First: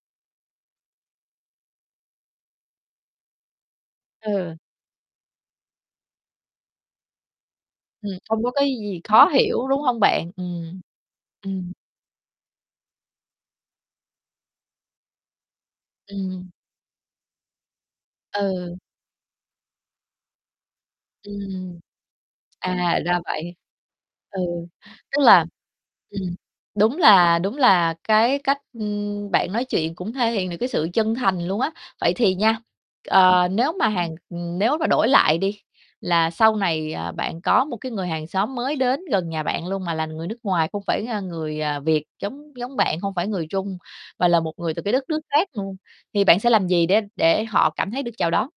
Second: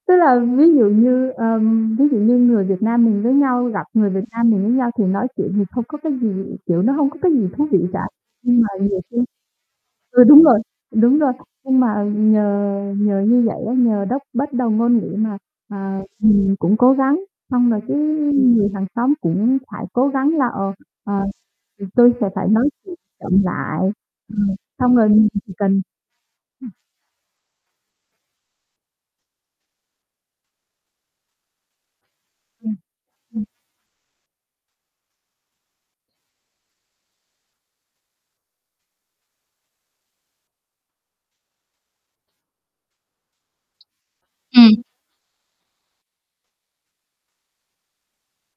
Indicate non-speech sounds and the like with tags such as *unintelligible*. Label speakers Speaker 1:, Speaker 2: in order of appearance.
Speaker 1: Tức là ví dụ như, ờm, ví dụ như người Việt Nam mình với nhau gặp người Việt Nam
Speaker 2: Ừ.
Speaker 1: mình với nhau thì nói chuyện thì không có cái gì, kiểu, nó hông có cái gì thú vị cả.
Speaker 2: Ừm, không có
Speaker 1: Nhưng mà
Speaker 2: cái
Speaker 1: nhiều
Speaker 2: gì
Speaker 1: khi
Speaker 2: khó hiểu, đúng hông
Speaker 1: ừ,
Speaker 2: bạn?
Speaker 1: đúng rồi,
Speaker 2: Ừm.
Speaker 1: đúng rồi,
Speaker 2: Ừm.
Speaker 1: nhưng mà nhờ nhờ như vậy á, nhờ đốc bất đồng ngôn ngữ mà, à,
Speaker 2: Ừm.
Speaker 1: mình cũng cố gắng, xong rồi cái người
Speaker 2: Ừ.
Speaker 1: hàng xóm cũng phải cố gắng là, ờ, ờ,
Speaker 2: Ừm.
Speaker 1: thì tôi sẽ phải nói chuyện
Speaker 2: À, ra
Speaker 1: chậm
Speaker 2: vậy.
Speaker 1: lại. Ờ,
Speaker 2: Ừ,
Speaker 1: xong rồi
Speaker 2: tức
Speaker 1: mình chỉ
Speaker 2: là
Speaker 1: chỉ cần.
Speaker 2: ừm,
Speaker 1: *unintelligible*
Speaker 2: đúng là đúng là cái cách, ưm, bạn nói chuyện cũng thể hiện được cái sự chân thành luôn á. Vậy thì nha,
Speaker 1: Ừm. Ừm.
Speaker 2: ờ, nếu mà hàng ừm, nếu mà đổi lại đi là sau này, à, bạn có một cái người hàng xóm mới đến gần nhà bạn luôn mà là người nước ngoài, không phải, a, người, à, Việt giống giống bạn hông phải người Trung, mà là một người
Speaker 1: Ừm.
Speaker 2: từ cái đất nước khác luôn, thì bạn sẽ làm gì để để họ cảm thấy được chào đón?